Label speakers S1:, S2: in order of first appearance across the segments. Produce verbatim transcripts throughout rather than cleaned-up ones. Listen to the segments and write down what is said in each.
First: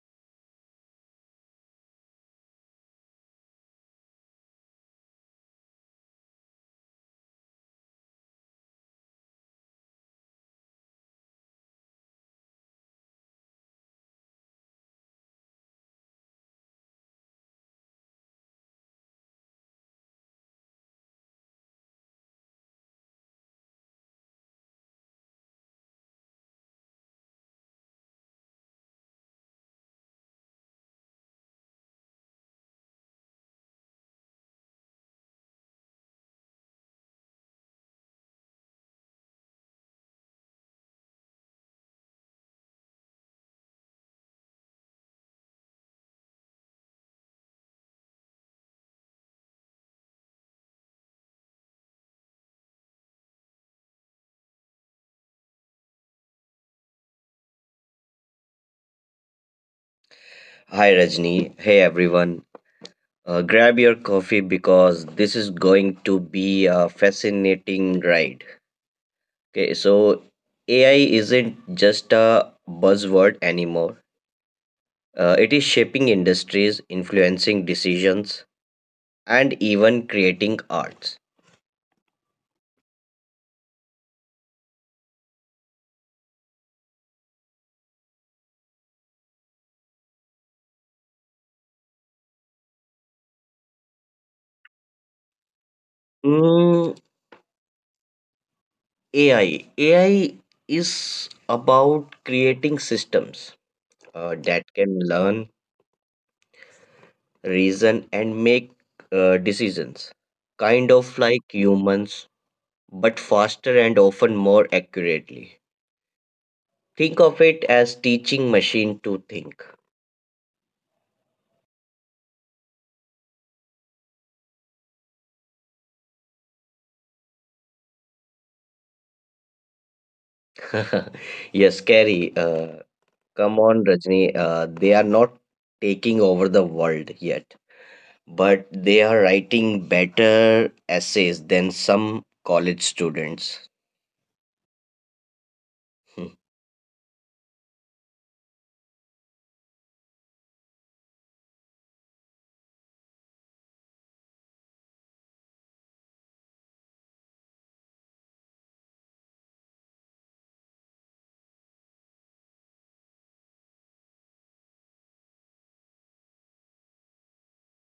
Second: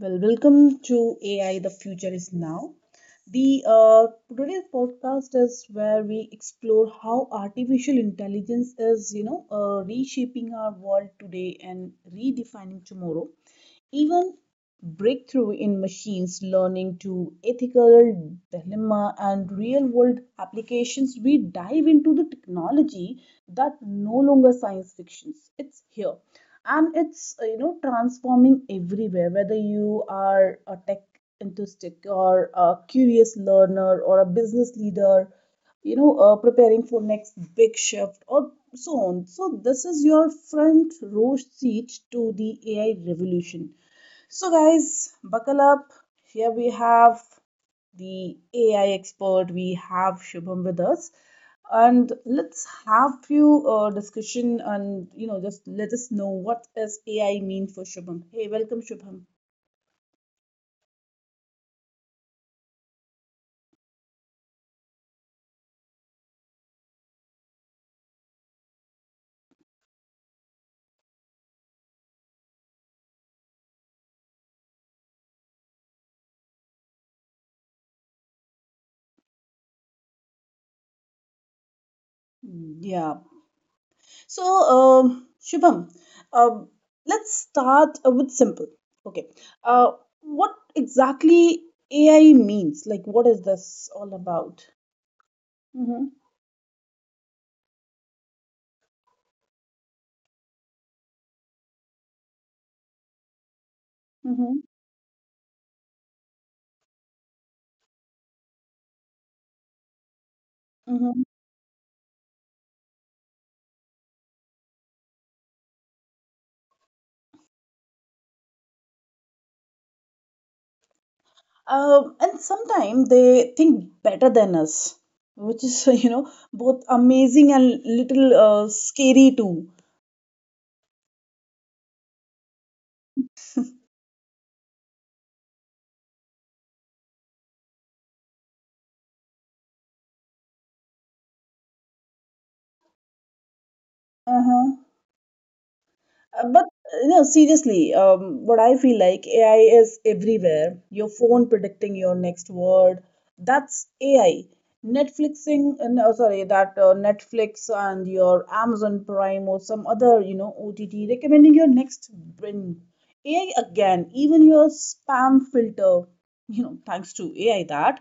S1: Well, welcome to A I The Future Is Now. The uh, Today's podcast is where we explore how artificial intelligence is, you know, uh, reshaping our world today and redefining tomorrow. Even breakthrough in machines learning to ethical dilemma and real world applications, we dive into the technology that no longer science fictions. It's here. And it's uh, you know transforming everywhere, whether you are a tech enthusiast or a curious learner or a business leader you know, uh, preparing for next big shift or so on. So this is your front row seat to the A I revolution. So guys, buckle up. Here we have the A I expert. We have Shubham with us, and let's have few uh, discussion and you know just let us know what is A I mean for Shubham. Hey, welcome Shubham.
S2: Hi Rajni. Hey everyone. Uh, grab your coffee because this is going to be a fascinating ride. Okay, so A I isn't just a buzzword anymore. Uh, it is shaping industries, influencing decisions, and even creating arts.
S1: Hmm. Yeah. So, um, Shubham, um, let's start uh, with simple. Okay, uh, what exactly A I means? Like, what is this all about? Mm-hmm.
S2: Mm, A I. A I is about creating systems uh,
S1: Mm-hmm.
S2: that can learn, reason, and make uh, decisions kind of
S1: Mm-hmm.
S2: like humans but faster and often more accurately. Think of it as teaching machine to think.
S1: Um, and sometimes they think better than us, which is you know both amazing and little uh, scary too.
S2: Yes, Kerry. Uh, come on, Rajni. Uh, they are not taking over the world yet, but they are writing better essays than some college students. Hmm.
S1: Uh, But uh, no, seriously, um, what I feel like A I is everywhere. Your phone predicting your next word, that's A I. Netflixing, uh, no, sorry, that uh, Netflix and your Amazon Prime or some other, you know, O T T recommending your next binge. A I again, even your spam filter, you know, thanks to A I that.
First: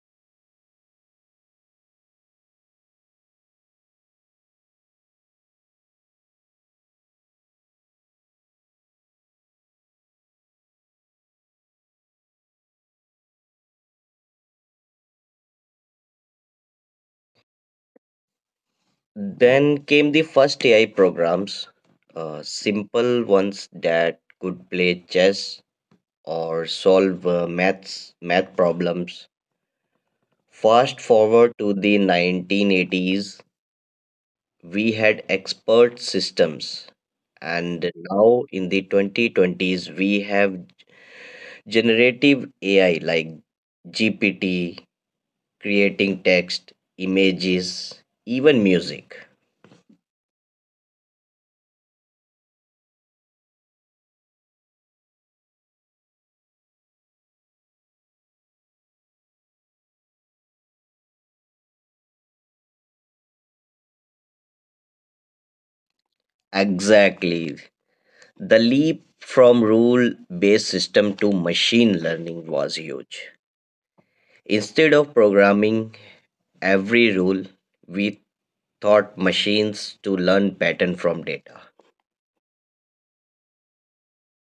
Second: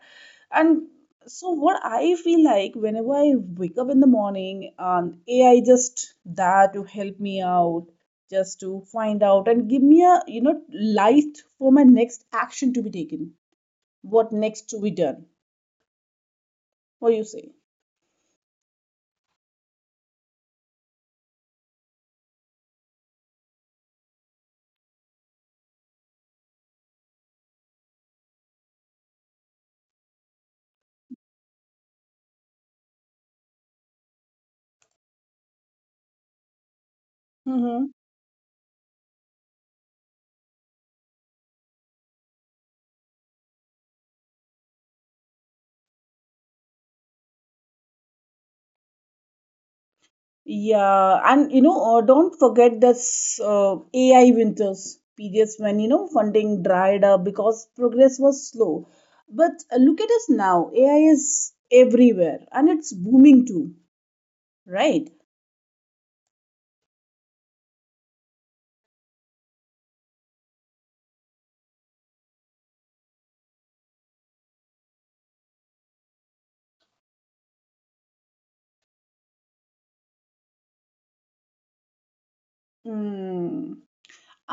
S1: And so what I feel like whenever I wake up in the morning, um, A I just there to help me out just to find out and give me a you know light for my next action to be taken, what next to be done. What do you say?
S2: Then came the first A I programs, uh, simple ones that could play chess or solve uh, maths math problems. Fast forward to the nineteen eighties, we had expert systems.
S1: Mm-hmm.
S2: And now in the twenty twenties, we have generative A I like G P T creating text, images, even music.
S1: Yeah, and you know uh, don't forget this uh, AI winters, periods when you know funding dried up because progress was slow. But uh, look at us now, AI is everywhere and it's booming too, right?
S2: Exactly. The leap from rule based system to machine learning was huge. Instead of programming every rule, we taught machines to learn pattern from data.
S1: Mm.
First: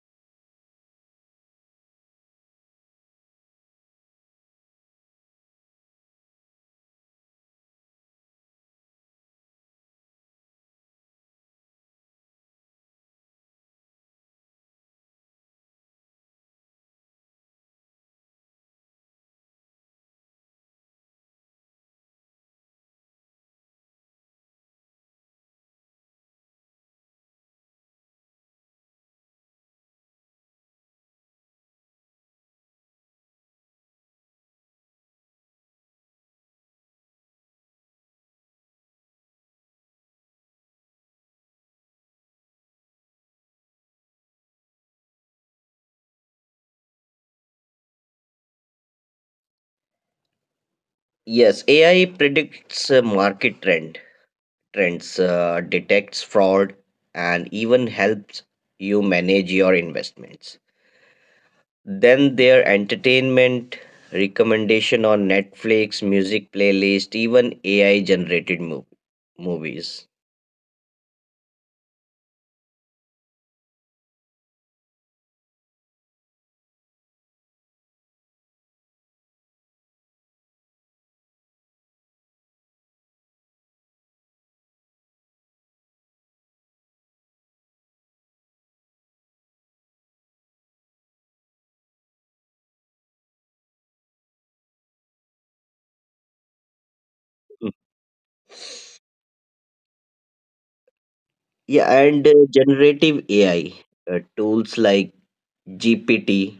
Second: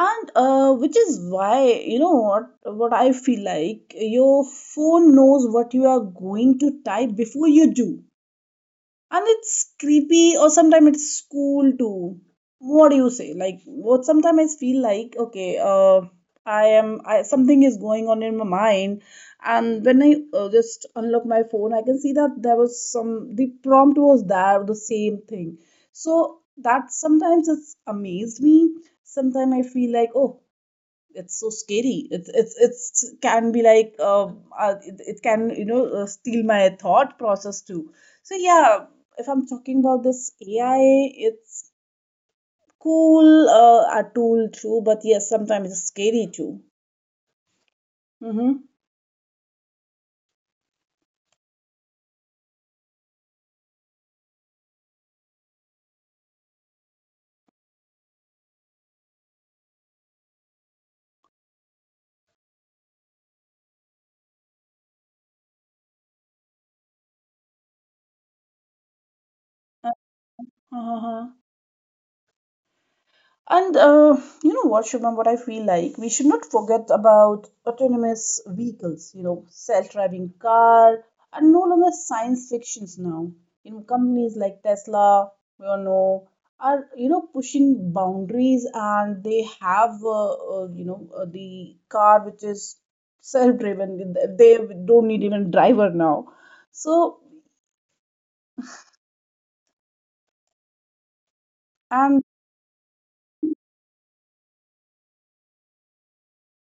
S1: And uh, which is why, you know what what I feel like, your phone knows what you are going to type before you do. And it's creepy, or sometimes it's cool too. What do you say? Like, what, sometimes I feel like, okay, uh, i am I, something is going on in my mind, and when i uh, just unlock my phone, I can see that there was some, the prompt was there, the same thing. So that sometimes it's amazed me. Sometimes I feel like, oh, it's so scary. It's it's it's can be like uh, uh, it, it can you know uh, steal my thought process too. So yeah, if I'm talking about this AI, it's cool, uh, a tool too, but yes, sometimes it's scary too. Mm-hmm.
S2: Yes, A I predicts uh, market trend trends, uh, detects fraud, and even helps you manage your investments. Then their entertainment recommendation on Netflix, music playlist, even A I generated mov- movies.
S1: Uh-huh. And uh, you know what, Shubham, what I feel like? We should not forget about autonomous vehicles, you know, self-driving car are no longer science fictions now. You know, companies like Tesla, we all know, are, you know, pushing boundaries and they have, uh, uh, you know, uh, the car which is self-driven. They they don't need even driver now. So,
S2: Mm. Yeah,
S1: and
S2: and uh, generative A I uh, tools like G P T,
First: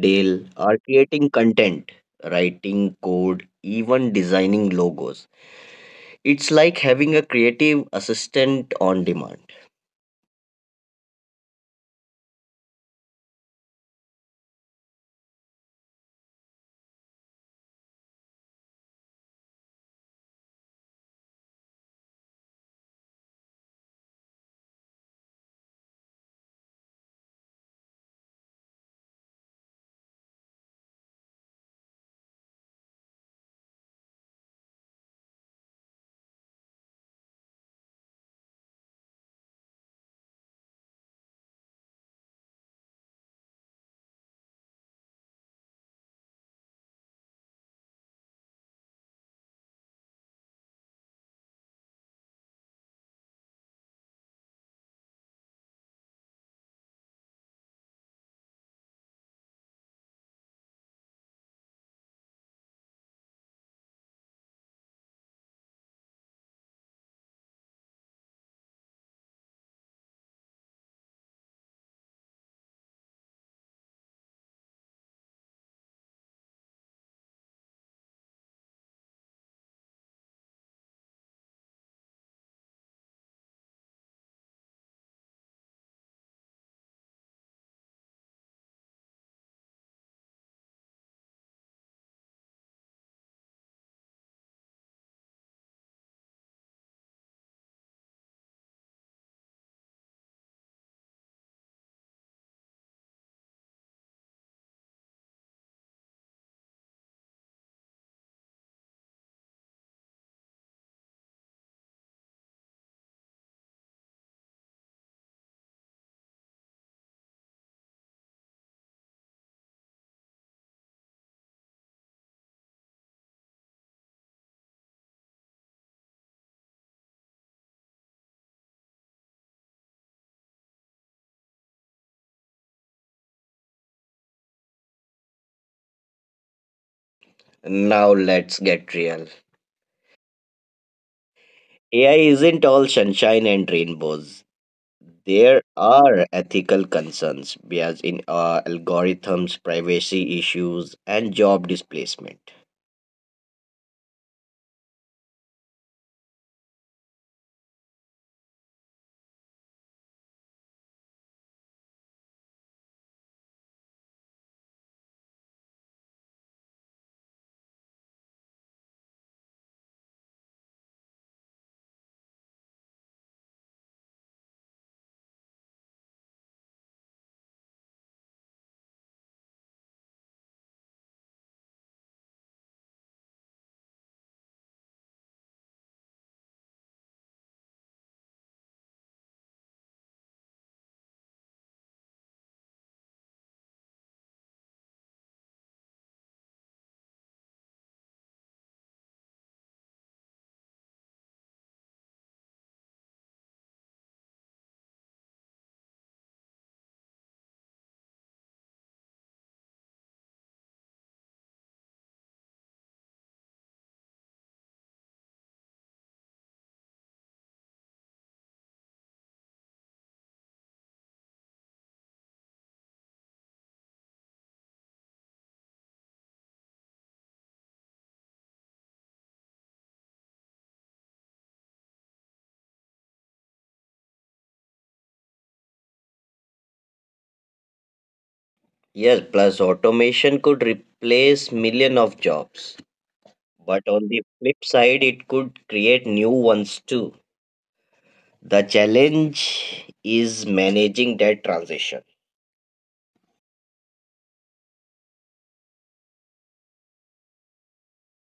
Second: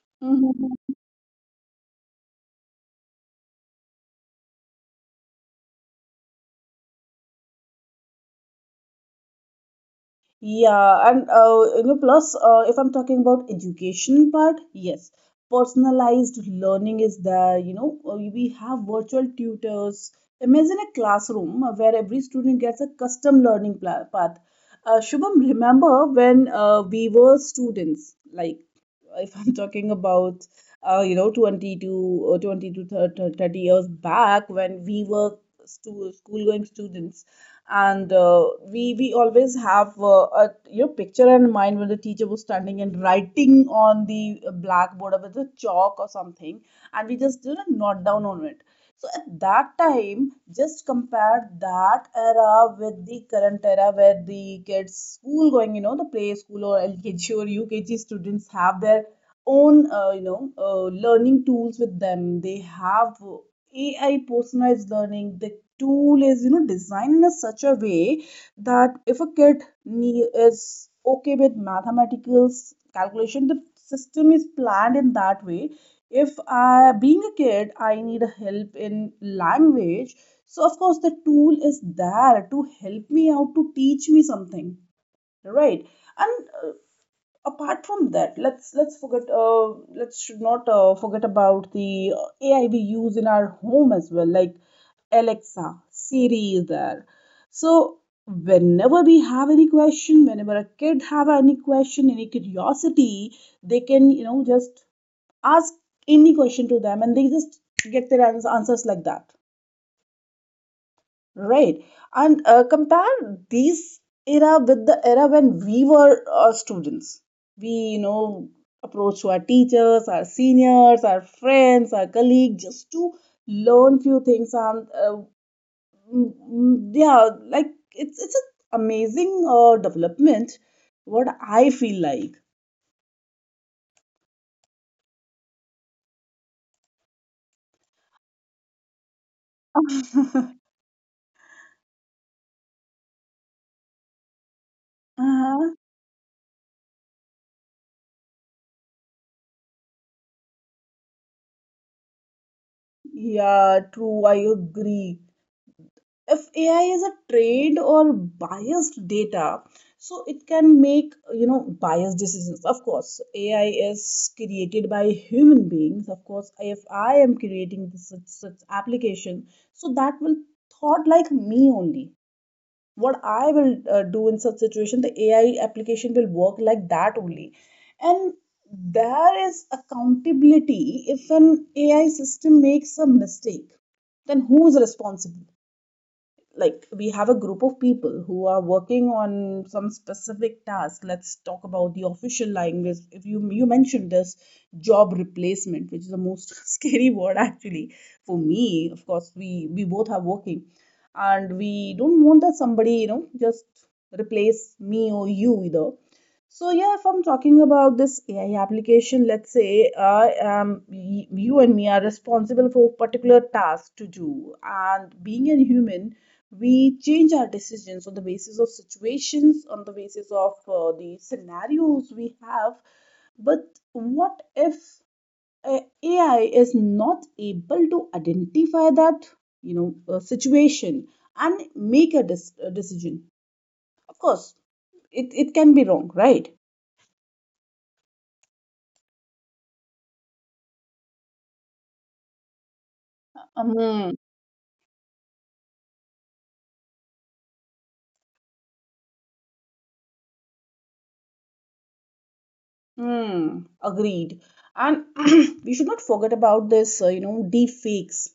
S2: D A L E are
S1: mm-hmm.
S2: creating content, writing code, even designing logos. It's like having a creative assistant on demand.
S1: Yeah, and uh, you know, plus, uh, if I'm talking about education part, yes, personalized learning is there. You know, Uh, we have virtual tutors. Imagine a classroom uh, where every student gets a custom learning pla- path. Uh, Shubham, remember when uh, we were students, like if I'm talking about uh, you know twenty to uh, twenty to thir- 30 years back when we were stu- school going students, and uh, we we always have uh, a, you know, picture in mind when the teacher was standing and writing on the blackboard or with a chalk or something, and we just, you know, note down on it. So at that time, just compare that era with the current era where the kids school going, you know, the play school or L K G or U K G students have their own, uh, you know uh, learning tools with them. They have AI personalized learning. The tool is, you know, designed in a such a way that if a kid nee- is okay with mathematicals calculation, the system is planned in that way. If I, being a kid, I need a help in language, so of course the tool is there to help me out, to teach me something, right? And uh, apart from that, let's let's forget. Uh, let's should not uh, forget about the uh, A I we use in our home as well, like Alexa, Siri is there. So whenever we have any question, whenever a kid have any question, any curiosity, they can, you know, just ask any question to them, and they just get their ans- answers like that. Right. And uh, compare these era with the era when we were uh, students. We, you know, approach to our teachers, our seniors, our friends, our colleagues, just to learn few things. And uh, mm, mm, yeah, like it's it's an amazing uh, development. What I feel like.
S2: Now let's get real. A I isn't all sunshine and rainbows. There
S1: Uh-huh.
S2: are ethical concerns, bias in uh, algorithms, privacy issues, and job displacement.
S1: Yeah, true. I agree. If AI is a trained or biased data, so it can make, you know, biased decisions. Of course, AI is created by human beings. Of course, if I am creating this such, such application, so that will thought like me only. What I will uh, do in such situation, the AI application will work like that only. And there is accountability. If an AI system makes a mistake, then who is responsible? Like, we have a group of people who are working on some specific task. Let's talk about the official language. If you you mentioned this job replacement, which is the most scary word actually for me. Of course, we we both are working, and we don't want that somebody, you know, just replace me or you either. So yeah, if I'm talking about this A I application, let's say uh, um, y- you and me are responsible for a particular task to do, and being a human, we change our decisions on the basis of situations, on the basis of uh, the scenarios we have. But what if uh, A I is not able to identify that, you know, uh, situation and make a, dis- a decision? Of course, it, it can be wrong, right?
S2: Yes, plus automation could replace millions of jobs. But on
S1: Mm,
S2: the flip side, it could create new ones too. The challenge is managing that transition.
S1: mm, agreed. And we should not forget about this, uh, you know, deep fakes.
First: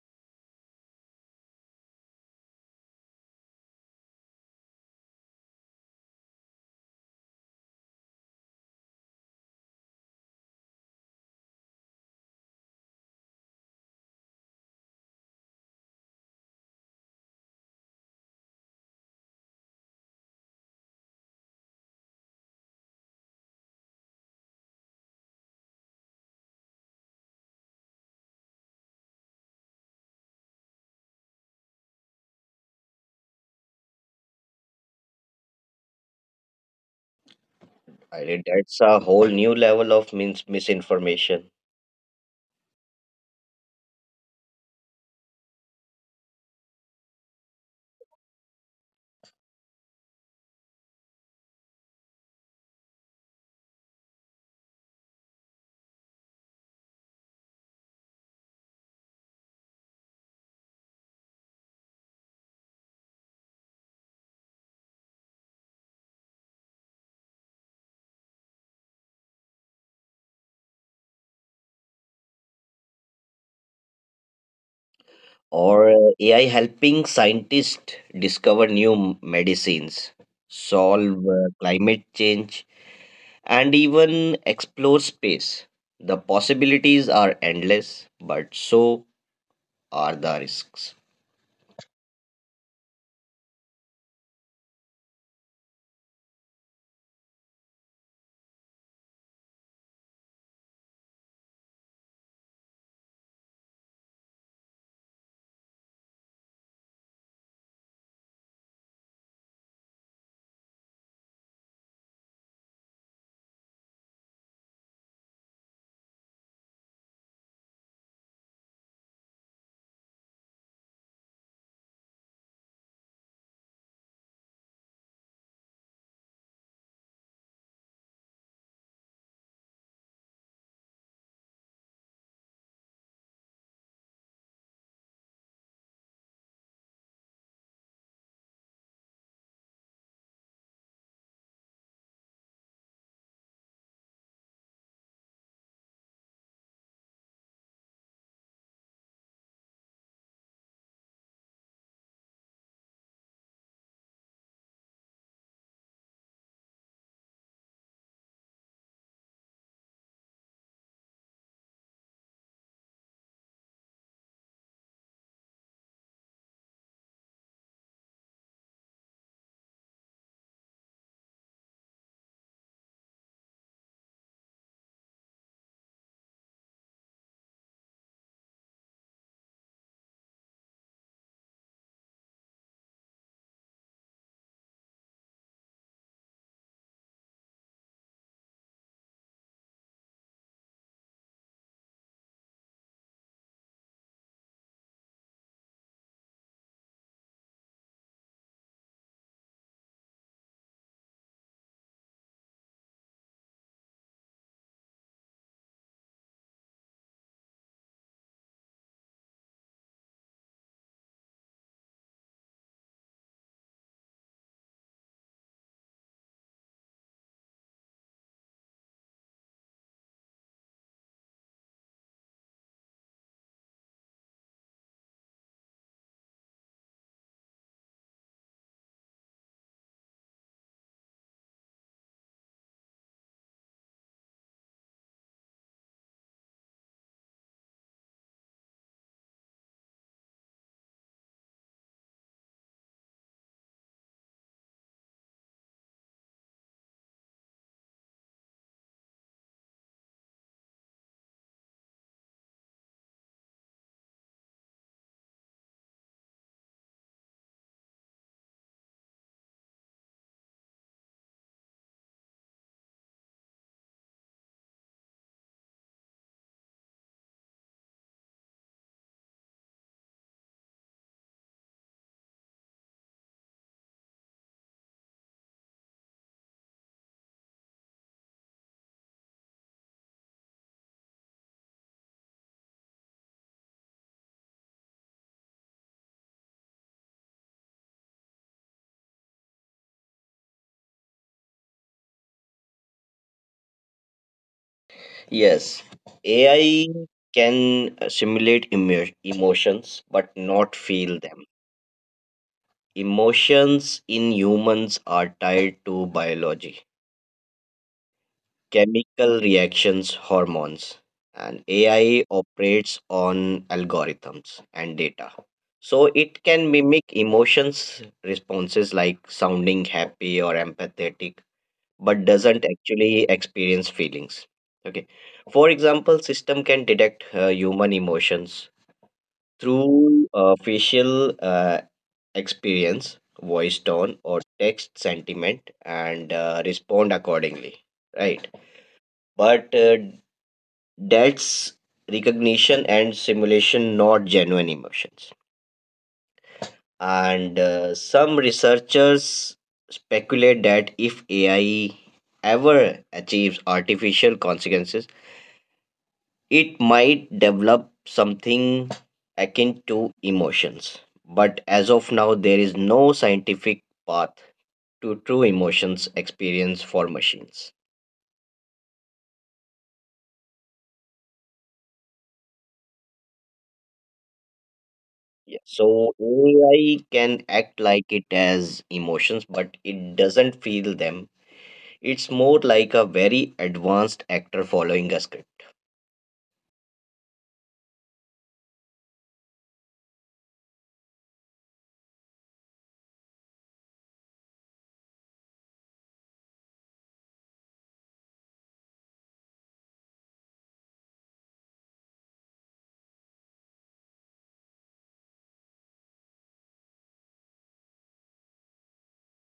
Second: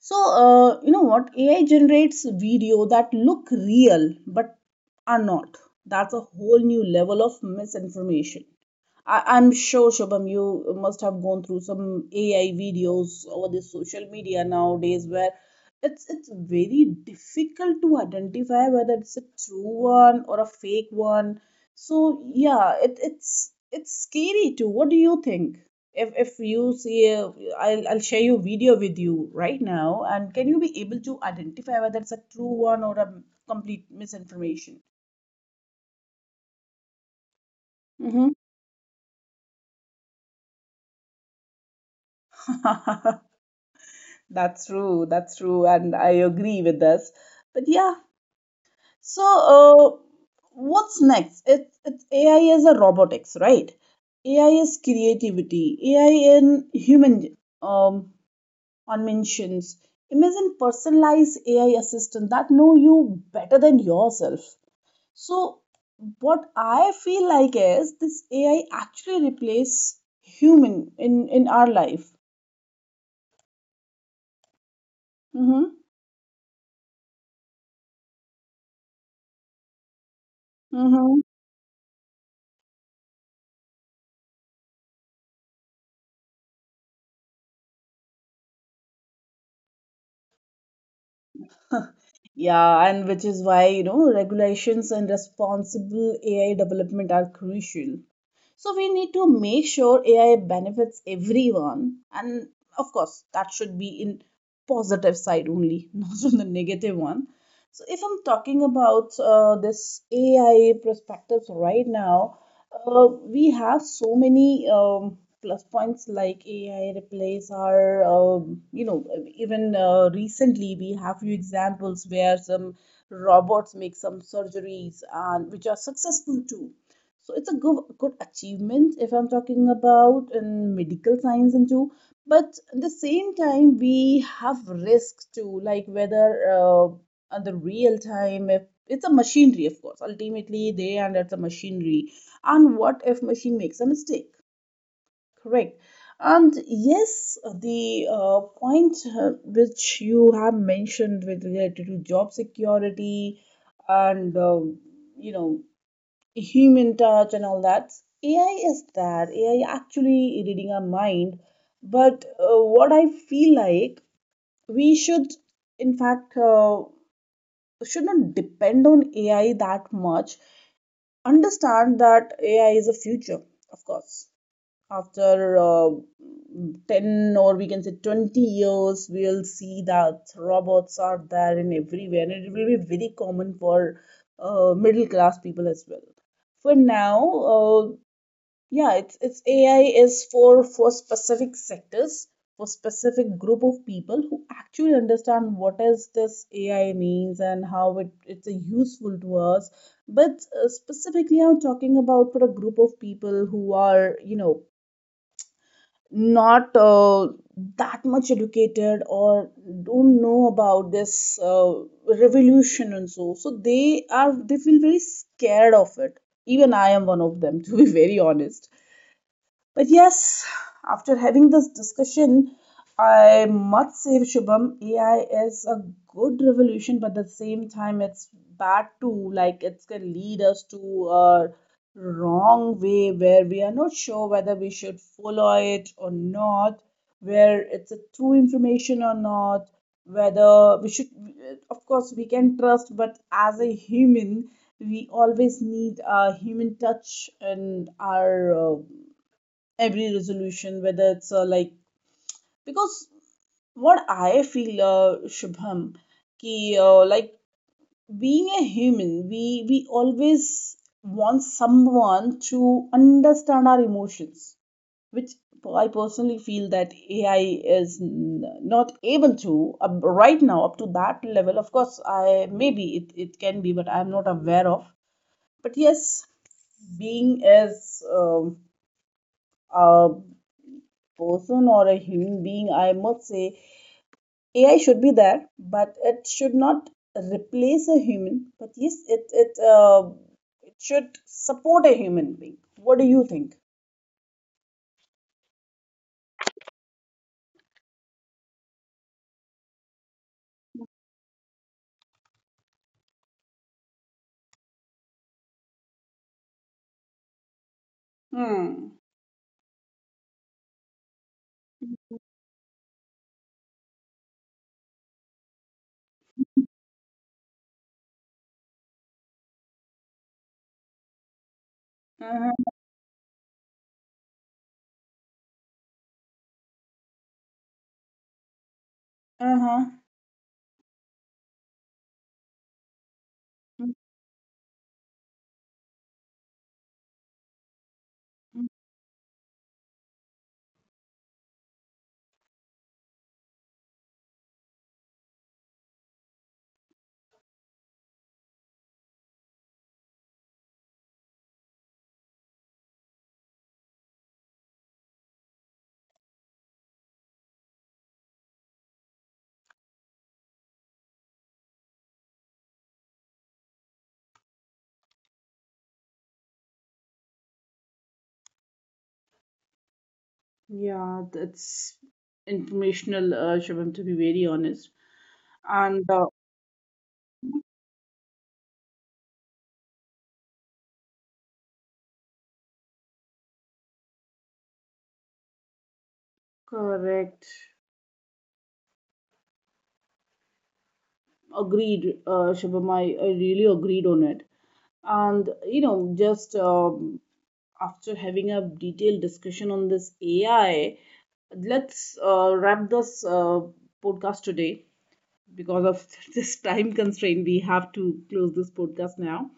S1: So, uh, you know what? A I generates video that look real but are not. That's a whole new level of misinformation. I, I'm sure, Shubham, you must have gone through some A I videos over the social media nowadays where it's it's very difficult to identify whether it's a true one or a fake one. So yeah, it, it's it's scary too. What do you think? If if you see a, I'll I'll share your video with you right now, and can you be able to identify whether it's a true one or a complete misinformation?
S2: I
S1: Mm-hmm.
S2: Right, that's a whole new level of mis- misinformation.
S1: That's true. That's true. And I agree with this. But yeah, so uh, what's next? It's, it's A I is a robotics, right? A I is creativity. A I in human um, dimensions. Imagine personalized A I assistant that know you better than yourself. So what I feel like is this A I actually replace human in in our life. Mm-hmm.
S2: Or uh, A I helping scientists discover new m- medicines,
S1: Mm-hmm.
S2: solve uh, climate change, and even explore space. The possibilities are endless, but so are the risks.
S1: Yeah, and which is why, you know, regulations and responsible A I development are crucial. So we need to make sure A I benefits everyone. And of course, that should be in positive side only, not on the negative one. So if I'm talking about uh, this A I perspectives right now, uh, we have so many um, plus points like A I replace our, um, you know, even uh, recently we have few examples where some robots make some surgeries, and which are successful too. So it's a good good achievement if I'm talking about in medical science and too. But at the same time, we have risks too, like whether uh, on the real time, if it's a machinery, of course. Ultimately, they and it's a machinery. And what if machine makes a mistake? Correct. And yes, the uh, point uh, which you have mentioned with related to job security and um you know, human touch and all that. A I is that. A I actually reading our mind. But uh, what I feel like we should, in fact, uh, should not depend on A I that much. Understand that A I is a future, of course, after uh, 10, or we can say 20 years, we'll see that robots are there in everywhere, and it will be very common for uh, middle class people as well. For now, uh, yeah, it's it's AI is for for specific sectors, for specific group of people who actually understand what is this AI means and how it, it's uh, useful to us. But uh, specifically, I'm talking about for a group of people who are, you know, not uh, that much educated, or don't know about this uh, revolution, and so, so they are, they feel very scared of it. Even I am one of them, to be very honest. But yes, after having this discussion, I must say, Shubham, A I is a good revolution, but at the same time, it's bad too. Like, it can lead us to a wrong way where we are not sure whether we should follow it or not, where it's a true information or not, whether we should, of course, we can trust, but as a human, we always need a human touch in our uh, every resolution, whether it's uh, like, because what I feel, uh, Shubham, ki, uh, like, being a human, we we always want someone to understand our emotions, which I personally feel that AI is n- not able to, uh, right now, up to that level. Of course, I, maybe it, it can be, but I'm not aware of. But yes, being as, um, uh, person or a human being, I must say A I should be there, but it should not replace a human. But yes, it it uh, it should support a human being. What do you think?
S2: Yes, A I can uh, simulate emo- emotions, but not feel them. Emotions in humans are tied to biology,
S1: Hmm.
S2: chemical reactions, hormones, and A I operates on algorithms and data. So it can mimic emotions responses like sounding happy or empathetic, but doesn't
S1: Uh-huh.
S2: actually experience feelings. Okay. For example, system can detect uh, human emotions
S1: Uh-huh.
S2: through uh, facial uh, experience, voice tone, or text sentiment, and uh, respond accordingly. Right,
S1: Mhm.
S2: but uh, that's recognition and simulation, not genuine emotions. And uh, some researchers speculate that if A I ever achieves artificial consequences, it might develop something akin to emotions. But as of now, there is no scientific path to true emotions experience for machines.
S1: Yeah, that's informational, uh, Shubham, to be very honest.
S2: Yeah.
S1: And
S2: So
S1: uh,
S2: A I can act like it has emotions, but it doesn't feel them. It's more like a very advanced actor following a script.
S1: correct. Agreed, uh, Shubham. I, I really agreed on it. And, you know, just um, after having a detailed discussion on this A I, let's uh, wrap this uh, podcast today because of this time constraint, we have to close this podcast now.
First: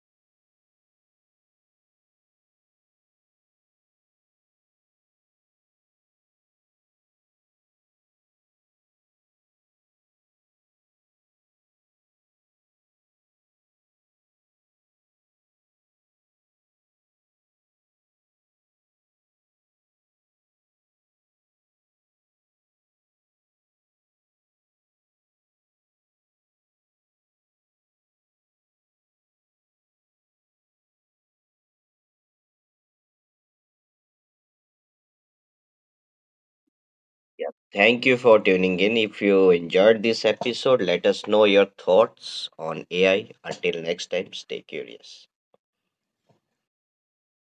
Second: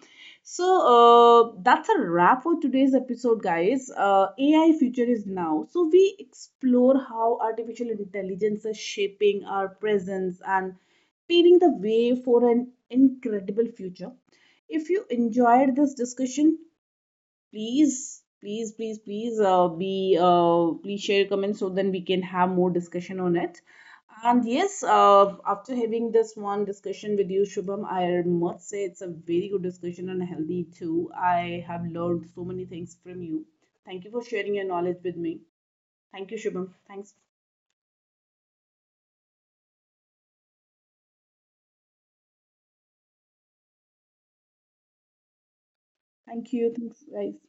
S1: So uh, that's a wrap for today's episode, guys. Uh, A I future is now. So we explore how artificial intelligence is shaping our presence and paving the way for an incredible future. If you enjoyed this discussion, please please please please uh, be uh, please share your comments, so then we can have more discussion on it. And yes, uh, after having this one discussion with you, Shubham, I must say it's a very good discussion and healthy too. I have learned so many things from you. Thank you for sharing your knowledge with me. Thank you, Shubham. Thanks.
S2: Yeah. Thank you for tuning in. If you enjoyed this episode, let us know your thoughts on A I. Until next time, stay curious.
S1: Thank you. Thanks, guys.